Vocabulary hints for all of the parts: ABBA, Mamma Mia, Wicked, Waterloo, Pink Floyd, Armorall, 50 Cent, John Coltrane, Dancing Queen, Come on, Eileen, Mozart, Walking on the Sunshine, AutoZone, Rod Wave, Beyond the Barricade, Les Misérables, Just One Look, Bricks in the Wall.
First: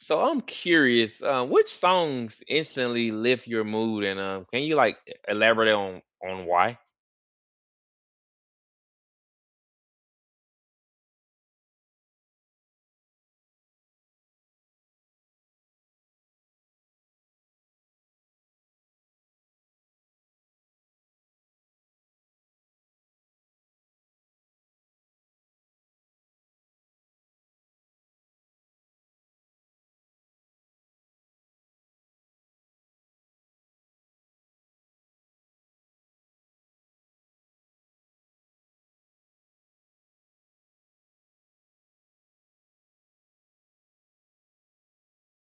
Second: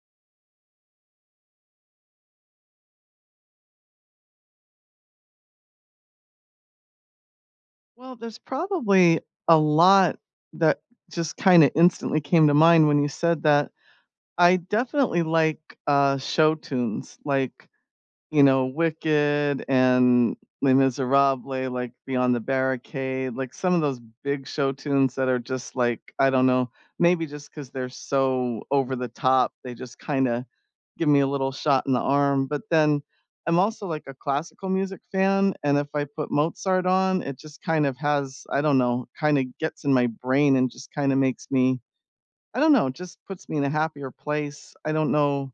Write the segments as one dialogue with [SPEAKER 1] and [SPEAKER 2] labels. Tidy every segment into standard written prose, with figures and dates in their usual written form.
[SPEAKER 1] So I'm curious, which songs instantly lift your mood, and can you like elaborate on why?
[SPEAKER 2] Well, there's probably a lot that just kinda instantly came to mind when you said that. I definitely like, show tunes, like, you know, Wicked and Les Misérables, like, Beyond the Barricade, like, some of those big show tunes that are just, like, I don't know, maybe just because 'cause they're so over the top, they just kinda give me a little shot in the arm. But then I'm also, like, a classical music fan, and if I put Mozart on, it just kind of has I don't know, kinda gets in my brain and just kinda makes me I don't know, just puts me in a happier place. I don't know,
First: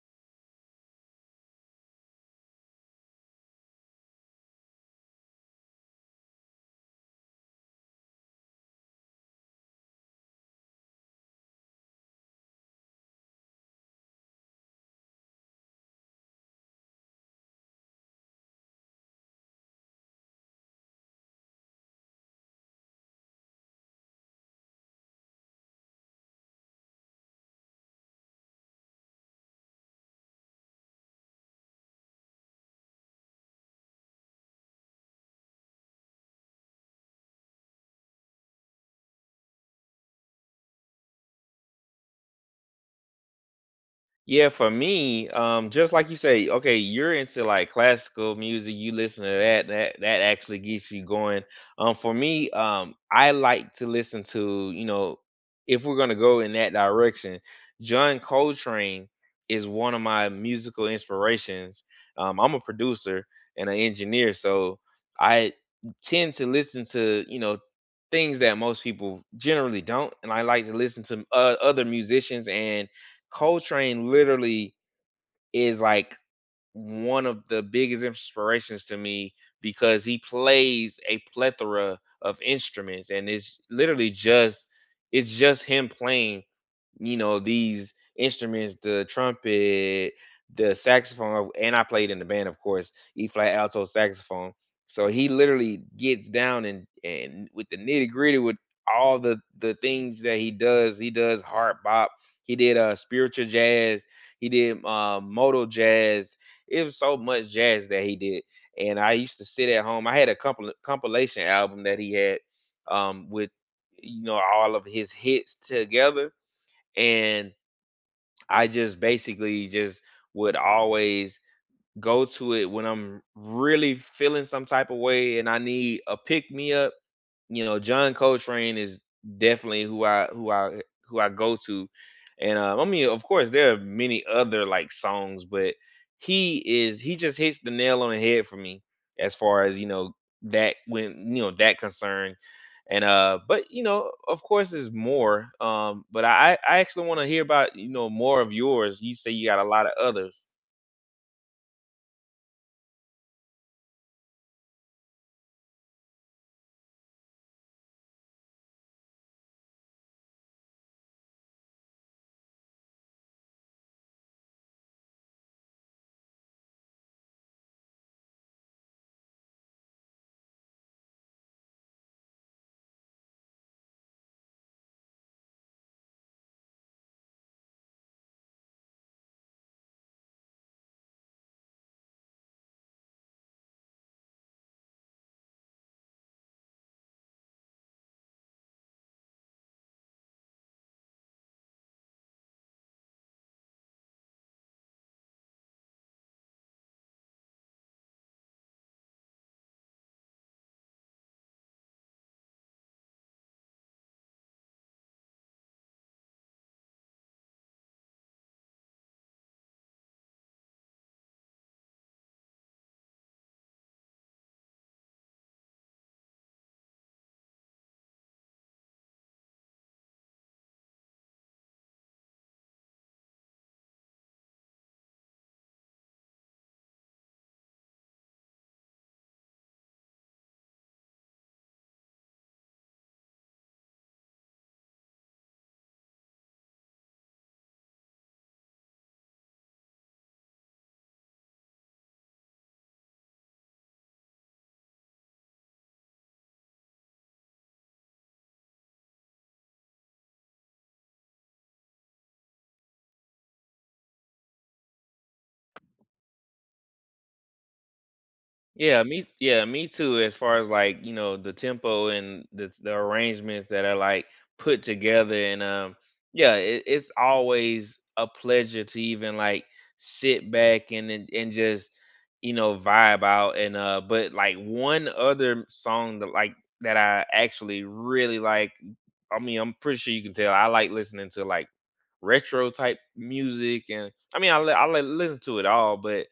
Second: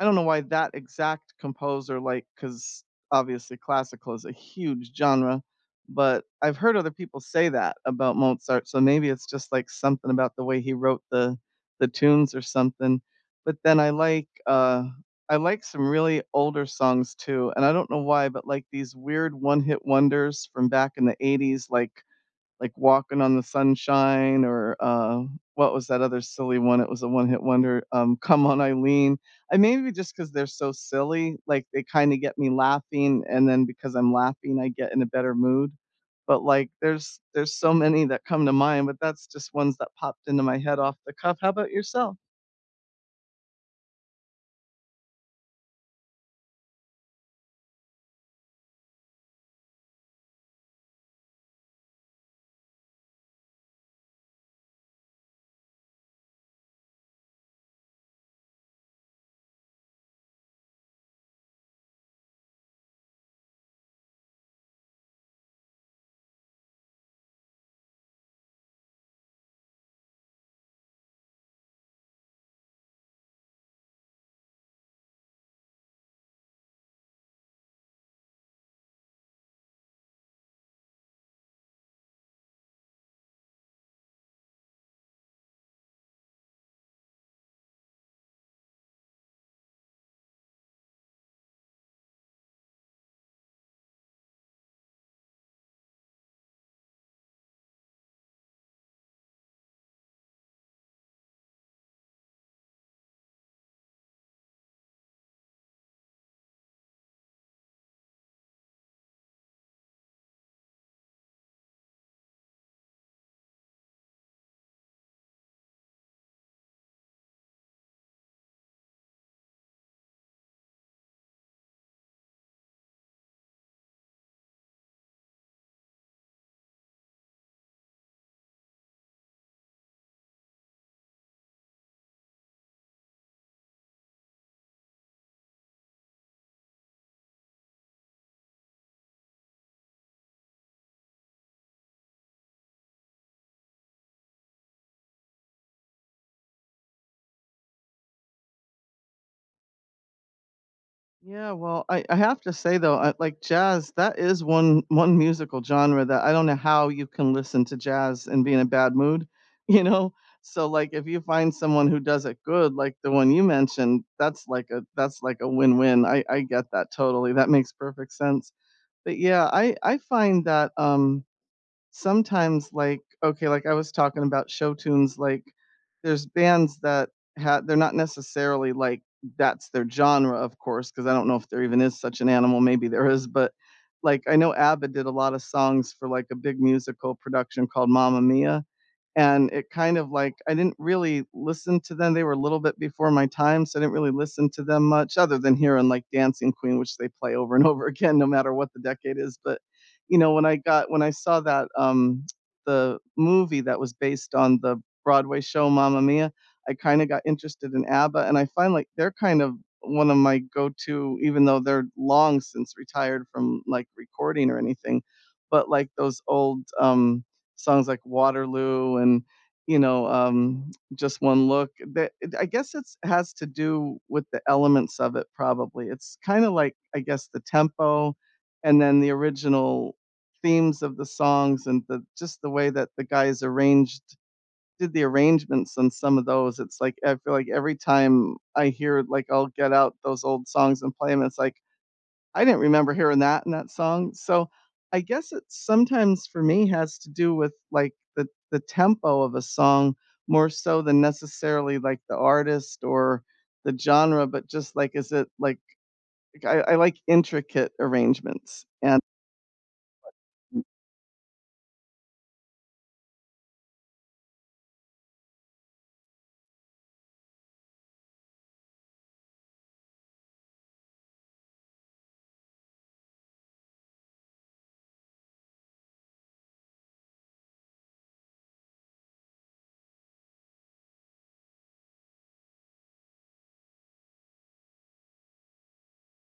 [SPEAKER 2] I don't know why that exact composer, like, because obviously classical is a huge genre, but I've heard other people say that about Mozart, so maybe it's just, like, something about the way he wrote the tunes or something. But then I like some really older songs too, and I don't know why, but, like, these weird one-hit wonders from back in the '80s, like Walking on the Sunshine, or what was that other silly one? It was a one hit wonder. Come on, Eileen. I maybe just because they're so silly, like they kind of get me laughing, and then because I'm laughing, I get in a better mood. But like, there's so many that come to mind, but that's just ones that popped into my head off the cuff. How about yourself?
[SPEAKER 1] Yeah, for me, just like you say, okay, you're into like classical music, you listen to that, that actually gets you going. For me, I like to listen to, you know, if we're gonna go in that direction, John Coltrane is one of my musical inspirations. I'm a producer and an engineer, so I tend to listen to, you know, things that most people generally don't, and I like to listen to other musicians and Coltrane literally is like one of the biggest inspirations to me because he plays a plethora of instruments, and it's literally just it's just him playing, you know, these instruments, the trumpet, the saxophone. And I played in the band, of course, E flat alto saxophone. So he literally gets down and with the nitty gritty with all the things that he does. He does hard bop, he did spiritual jazz, he did modal jazz. It was so much jazz that he did, and I used to sit at home. I had a compilation album that he had, with, you know, all of his hits together, and I just basically just would always go to it when I'm really feeling some type of way and I need a pick me up. You know, John Coltrane is definitely who I go to, and, I mean, of course, there are many other, like, songs, but he is he just hits the nail on the head for me as far as, you know, that when you know, that concern, and, but, you know, of course, there's more, but I actually wanna hear about, you know, more of yours. You say you got a lot of others.
[SPEAKER 2] Yeah, well, I have to say though, like jazz, that is one musical genre that I don't know how you can listen to jazz and be in a bad mood, you know? So like if you find someone who does it good, like the one you mentioned, that's like a win-win. I get that totally. That makes perfect sense. But yeah, I find that sometimes like okay, like I was talking about show tunes, like there's bands that had they're not necessarily like that's their genre, of course, because I don't know if there even is such an animal. Maybe there is, but like I know ABBA did a lot of songs for like a big musical production called Mamma Mia, and it kind of like I didn't really listen to them. They were a little bit before my time, so I didn't really listen to them much other than hearing like Dancing Queen, which they play over and over again no matter what the decade is. But you know, when I got when I saw that the movie that was based on the Broadway show Mamma Mia, I kind of got interested in ABBA, and I find like they're kind of one of my go-to even though they're long since retired from like recording or anything, but like those old songs like Waterloo and, you know, Just One Look. That I guess it's has to do with the elements of it probably. It's kinda like, I guess, the tempo and then the original themes of the songs and the just the way that the guys arranged did the arrangements on some of those. It's like, I feel like every time I hear, like, I'll get out those old songs and play them. It's like I didn't remember hearing that in that song. So I guess it sometimes for me has to do with like the tempo of a song more so than necessarily like the artist or the genre, but just like is it like I, like intricate arrangements and
[SPEAKER 1] Yeah, me too as far as like, you know, the tempo and the arrangements that are like put together. And yeah, it's always a pleasure to even like sit back and just, you know, vibe out. And but like one other song that that I actually really like. I mean, I'm pretty sure you can tell I like listening to like retro type music, and I mean, listen to it all, but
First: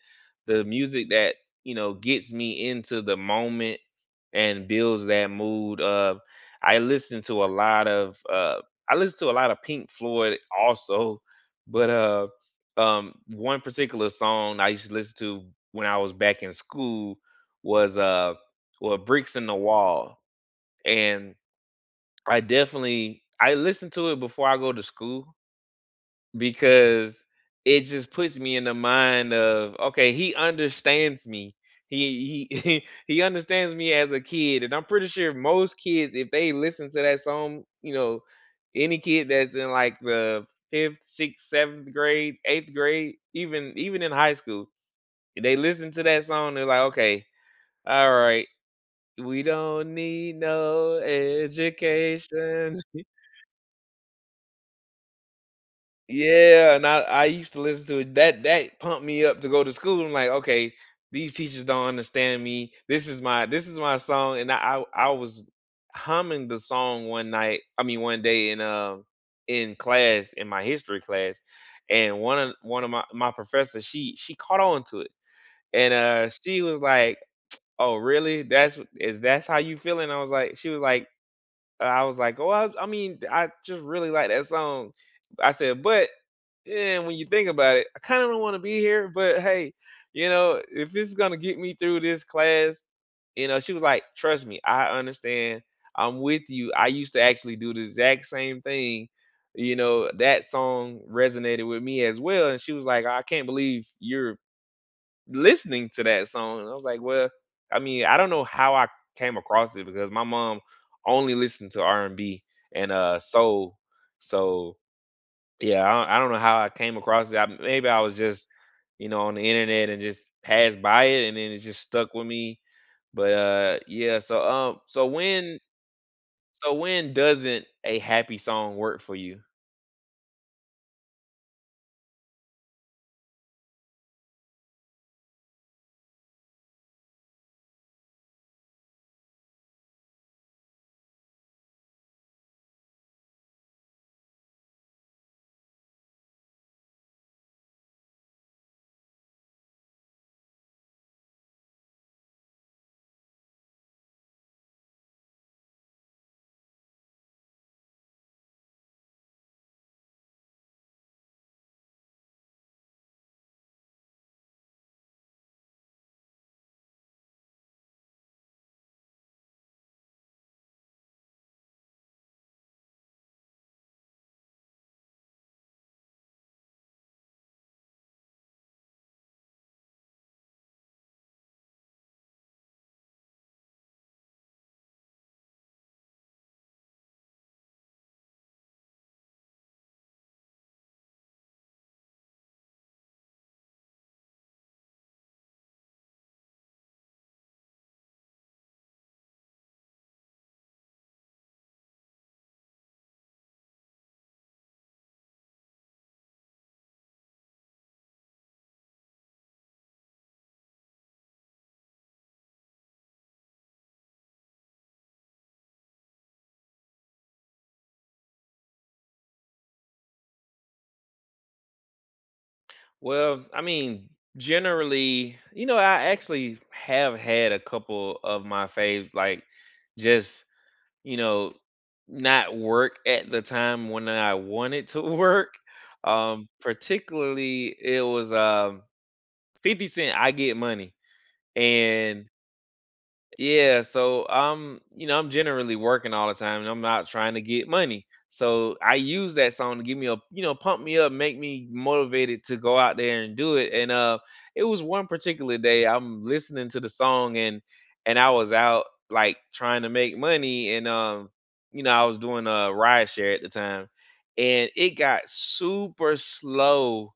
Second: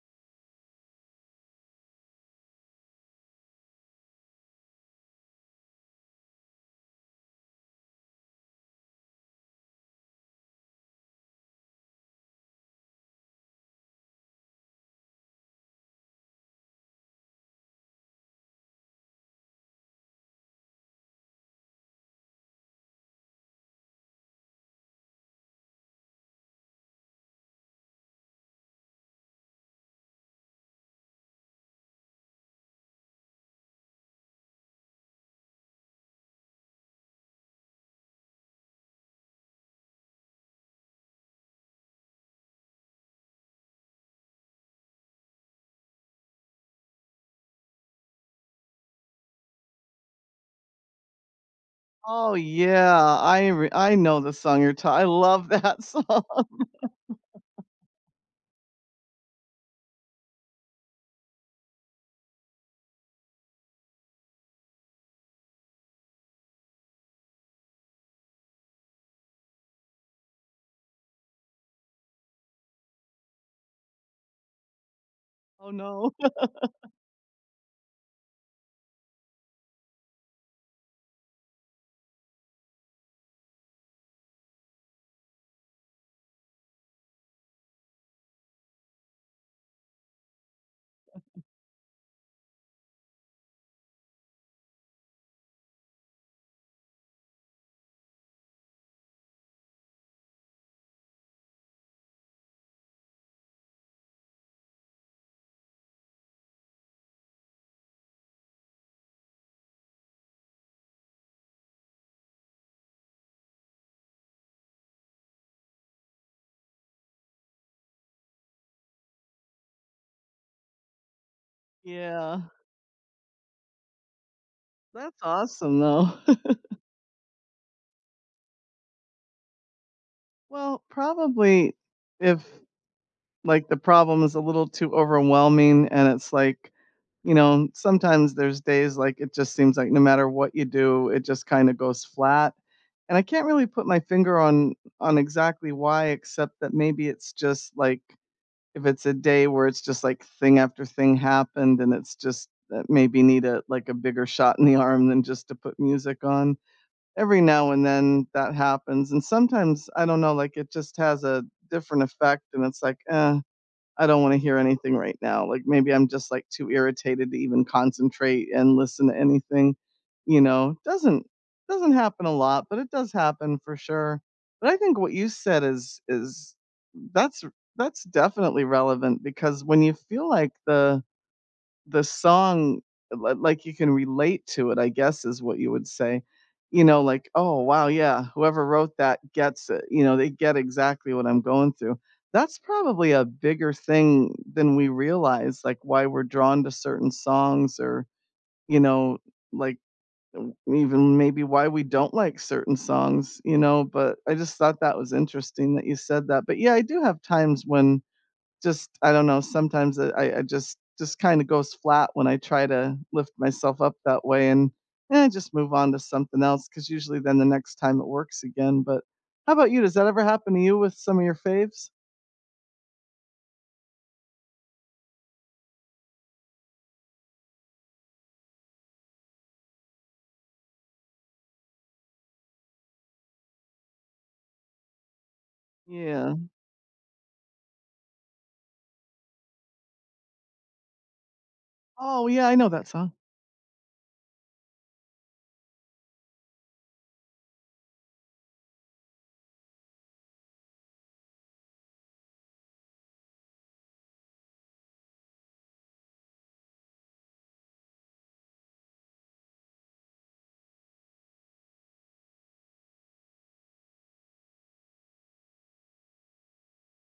[SPEAKER 1] the music that, you know, gets me into the moment and builds that mood of I listen to a lot of uh I listen to a lot of Pink Floyd also. But one particular song I used to listen to when I was back in school was well, Bricks in the Wall. And I listen to it before I go to school because it just puts me in the mind of, okay, he understands me. He he understands me as a kid, and I'm pretty sure most kids, if they listen to that song, you know, any kid that's in like the fifth, sixth, seventh grade, eighth grade, even in high school, if they listen to that song, they're like, okay, all right, we don't need no
[SPEAKER 2] oh
[SPEAKER 1] education.
[SPEAKER 2] yeah, I know the song you're talking. I love that song.
[SPEAKER 1] Yeah, and I used to listen to it. That pumped me up to go to school. I'm like, okay, these teachers don't understand me. This is my song, and I was humming the song one night. I mean, one day in class in my history class, and one of my professors, she caught on to it,
[SPEAKER 2] Oh
[SPEAKER 1] and
[SPEAKER 2] no,
[SPEAKER 1] she was like, oh really? That's wh- is that's how you feeling? I was like, she was like, I was like, oh I mean I just really like that song. I said, but yeah, and when you think about it, I kind of don't want to be here, but hey, you know, if it's gonna get me through this class, you know, she was like, "Trust me, I understand. I'm with you. I used to actually do the exact same thing. You know, that song resonated with me as well." And she was like, "I can't believe you're listening to that song." And I was like, "Well, I mean, I don't know how I came across it because my mom only listened to R&B and soul, so." Yeah, I don't know how I came across that. Maybe I was just, you know, on the internet and just passed by it, and then it just stuck with
[SPEAKER 2] yeah,
[SPEAKER 1] me. But yeah. So
[SPEAKER 2] that's awesome though.
[SPEAKER 1] so when doesn't a happy song work for you?
[SPEAKER 2] Well, probably if like, the problem is a little too overwhelming, and it's like, you know, sometimes there's days, like, it just seems like no matter what you do, it just kinda goes flat, and I can't really put my finger on exactly why, except that maybe it's just, like, if it's a day where it's just, like, thing after thing happened, and it's just that maybe need a like, a bigger shot in the arm than just to put music on. Every now and then, that happens, and sometimes, I don't know, like, it just has a different effect, and it's like, "Eh." I don't want to hear anything right now. Like maybe I'm just like too irritated to even concentrate and listen to anything, you know. Doesn't happen a lot, but it does happen for sure. But I think what you said is that's definitely relevant because when you feel like the song, li like, you can relate to it, I guess, is what you would say. You know, like, "Oh, wow, yeah, whoever wrote that gets it." You know, they get exactly what I'm going through. That's probably a bigger thing than we realize, like, why we're drawn to certain songs or, you know, like, even maybe why we don't like certain songs, you know, but I just thought that was interesting that you said that, but, yeah, I do have times when just I don't know, sometimes I just kinda goes flat when I try to lift myself up that way and, eh, I just move on to something else. Because usually then the next time it works again, but how about you? Does that ever happen to you with some of your faves?
[SPEAKER 1] Well, I mean, generally, you know, I actually have had a couple of my faves like just, you know, not work at the time when I wanted to work.
[SPEAKER 2] Yeah.
[SPEAKER 1] Particularly it was 50 Cent, I get money. And
[SPEAKER 2] Oh, yeah, I know that song.
[SPEAKER 1] yeah, so I'm, you know, I'm generally working all the time and I'm not trying to get money. So I use that song to give me a, you know, pump me up, make me motivated to go out there and do it. And it was one particular day I'm listening to the song, and I was out like trying to make money. And you know, I was doing a ride share at the time, and it got super slow,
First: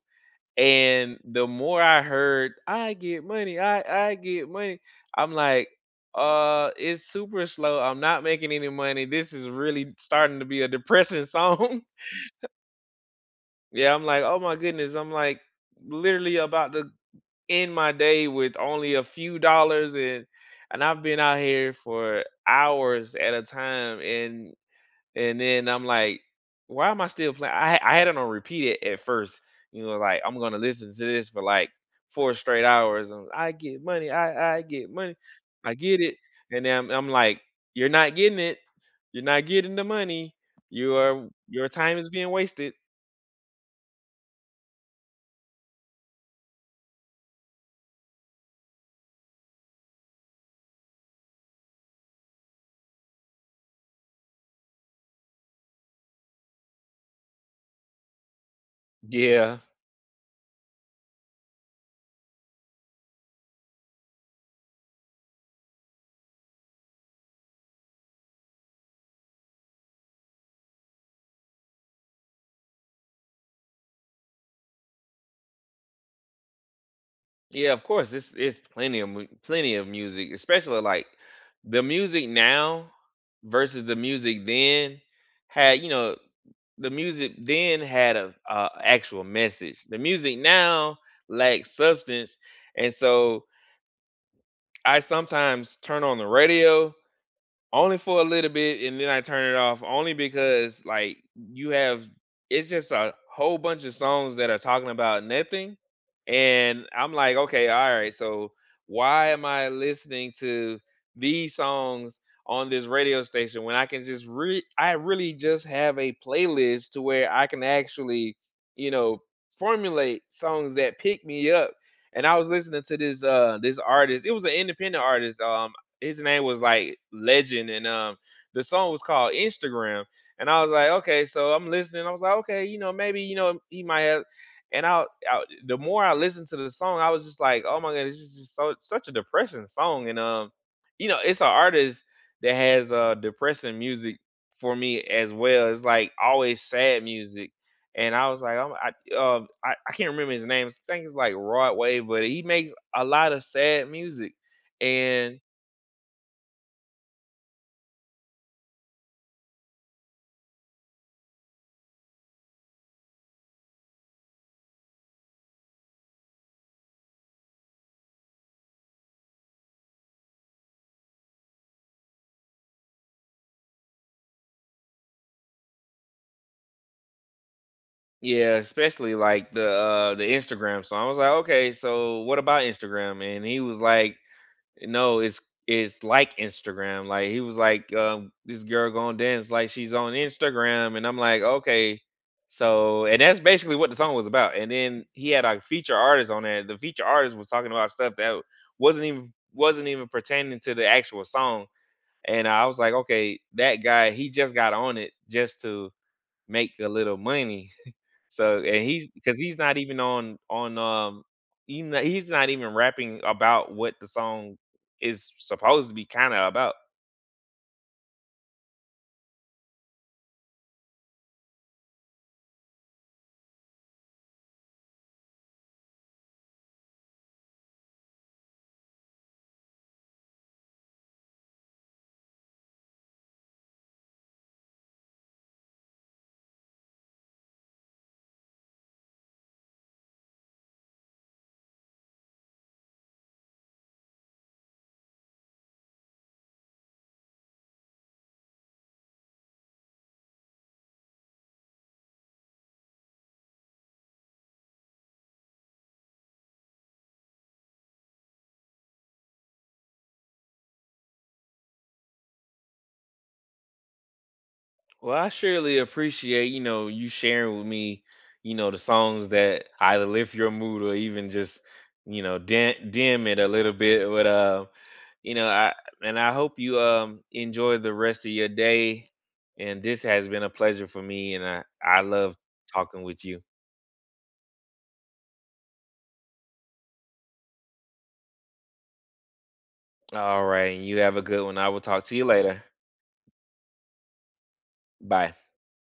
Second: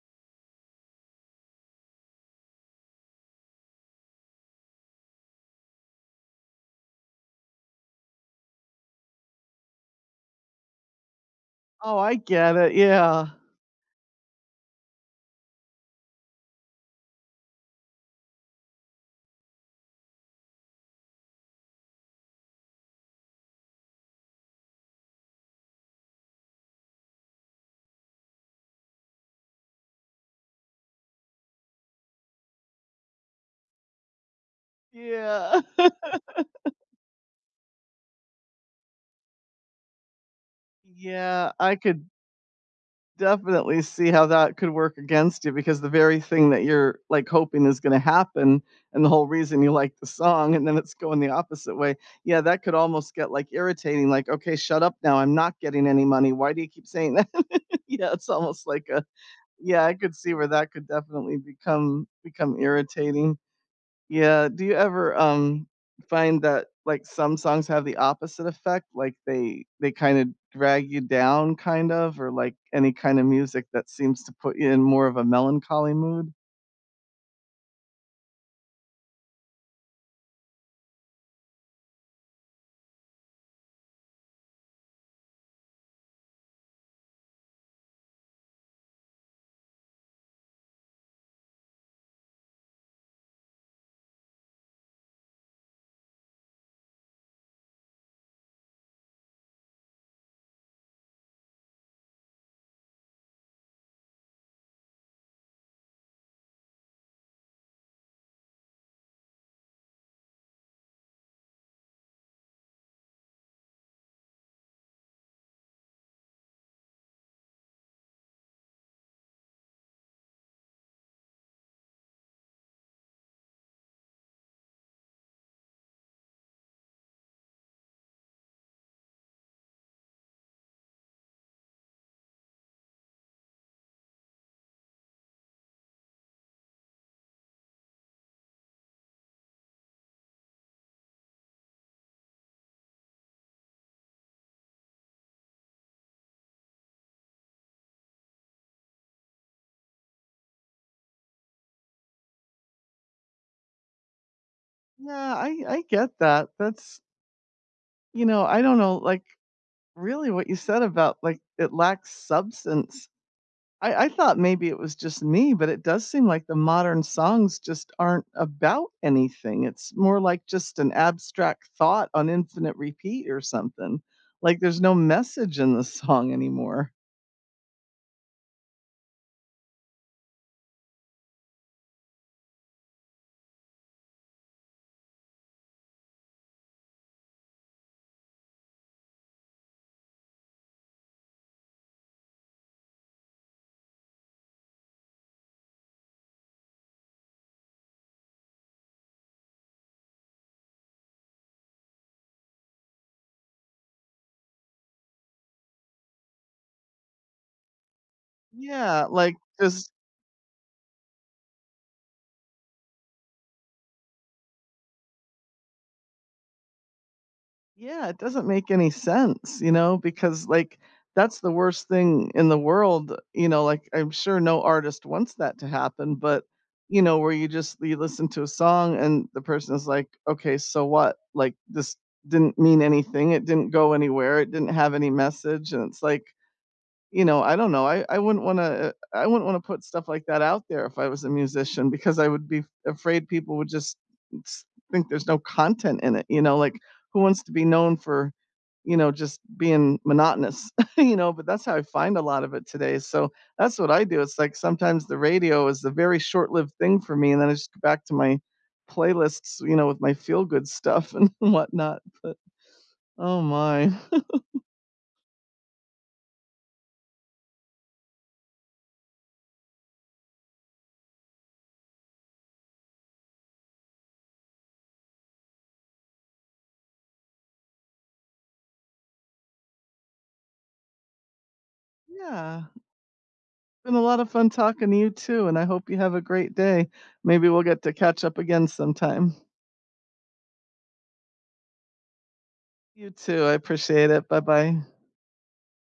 [SPEAKER 1] and the more I heard, I get money, I get money. I'm like, it's super slow. I'm not making any money. This is really starting to be a depressing song.
[SPEAKER 2] Oh, I get it, yeah.
[SPEAKER 1] yeah, I'm like, oh my goodness. I'm like literally about to end my day with only a few dollars, and I've been out here for hours at a time. And then I'm like, why am I still playing? I had it on repeat at first. You know, like I'm gonna listen to this for like four straight hours. And I get money. I get money.
[SPEAKER 2] Yeah.
[SPEAKER 1] I get it. And then I'm like, you're not getting it. You're not getting the money.
[SPEAKER 2] Yeah,
[SPEAKER 1] Your
[SPEAKER 2] I
[SPEAKER 1] time
[SPEAKER 2] could
[SPEAKER 1] is being wasted.
[SPEAKER 2] definitely see how that could work against you because the very thing that you're like hoping is going to happen and the whole reason you like the song and then it's going the opposite way, yeah, that could almost get like irritating, like okay shut up now, I'm not getting any money, why do you keep saying that? Yeah, it's almost like a
[SPEAKER 1] Yeah.
[SPEAKER 2] yeah, I could see where that could definitely become irritating. Yeah, do you ever, find that, like, some songs have the opposite effect? Like, they kinda drag you down, kind of, or, like, any kind of music that seems to put you in more of a melancholy mood?
[SPEAKER 1] Yeah, of course. It's plenty of plenty of music, especially like the music now versus the music then had, you know, the music then had a actual message. The music now lacks substance, and so I sometimes turn on the radio only for a little bit, and then I turn it off only because, like, you have it's just a whole bunch of songs that are talking about nothing, and I'm like, "Okay, alright, so why am I listening to these songs on this radio station when I can just re I really just have a playlist to where I can actually, you know, formulate songs that pick me up." And I was listening to this, this artist, it was an independent artist, his name was like Legend, and the song was called Instagram. And I was like, okay, so I'm listening. I was like, okay, you know, maybe you know he might have. And I the more I listened to the song, I was just like, oh my god, this is just so such a depressing song. And you know, it's an artist that has depressing music for me as well. It's like always sad music. And I was like, I can't remember his name. I think it's like Rod Wave, but he makes a lot of sad music.
[SPEAKER 2] Yeah, I get that, that's you know, I don't know, like, really what you said about, like, it lacks substance. I thought maybe it was just me, but it does seem like the modern songs just aren't about anything. It's more like just an abstract thought on infinite repeat or something. Like, there's no message in the song anymore.
[SPEAKER 1] Yeah, especially like the Instagram song. I was like, okay, so what about Instagram? And he was like, no, it's like Instagram. Like he was like, this girl gonna dance like she's on Instagram, and I'm like, okay, so and that's basically what the song was about. And then he had a feature artist on there. The feature artist was talking about stuff that wasn't even pertaining to the actual song. And I was like, okay, that guy, he just got on it just to make a little money. So and
[SPEAKER 2] Yeah,
[SPEAKER 1] he's
[SPEAKER 2] like,
[SPEAKER 1] because he's not
[SPEAKER 2] just
[SPEAKER 1] even on he's not even rapping about what the song is supposed to be kind of about.
[SPEAKER 2] Yeah, it doesn't make any sense, you know, because like that's the worst thing in the world, you know, like I'm sure no artist wants that to happen, but you know, where you just you listen to a song and the person is like, "Okay, so what? Like this didn't mean anything. It didn't go anywhere. It didn't have any message." And it's like you know, I don't know. I I wouldn't wanna put stuff like that out there if I was a musician because I would be afraid people would just s think there's no content in it, you know, like, who wants to be known for, you know, just being monotonous, you know, but that's how I find a lot of it today, so that's what I do. It's like sometimes the radio is a very short-lived thing for me, and then I just go back to my playlists, you know, with my feel-good stuff and whatnot, but oh my.
[SPEAKER 1] Well, I surely appreciate you know you sharing with me, you know, the songs that either lift your mood or even just, you know, dim it a little bit. But you know I and I hope you enjoy the rest of your day. And this has been a pleasure for me, and I love
[SPEAKER 2] Yeah.
[SPEAKER 1] talking with you.
[SPEAKER 2] Been a lot of fun talking to you too, and I hope you have a great day. Maybe we'll get to catch up again sometime.
[SPEAKER 1] All right. You have a good one. I will talk to you later.
[SPEAKER 2] You too. I appreciate it. Bye-bye.
[SPEAKER 1] Bye.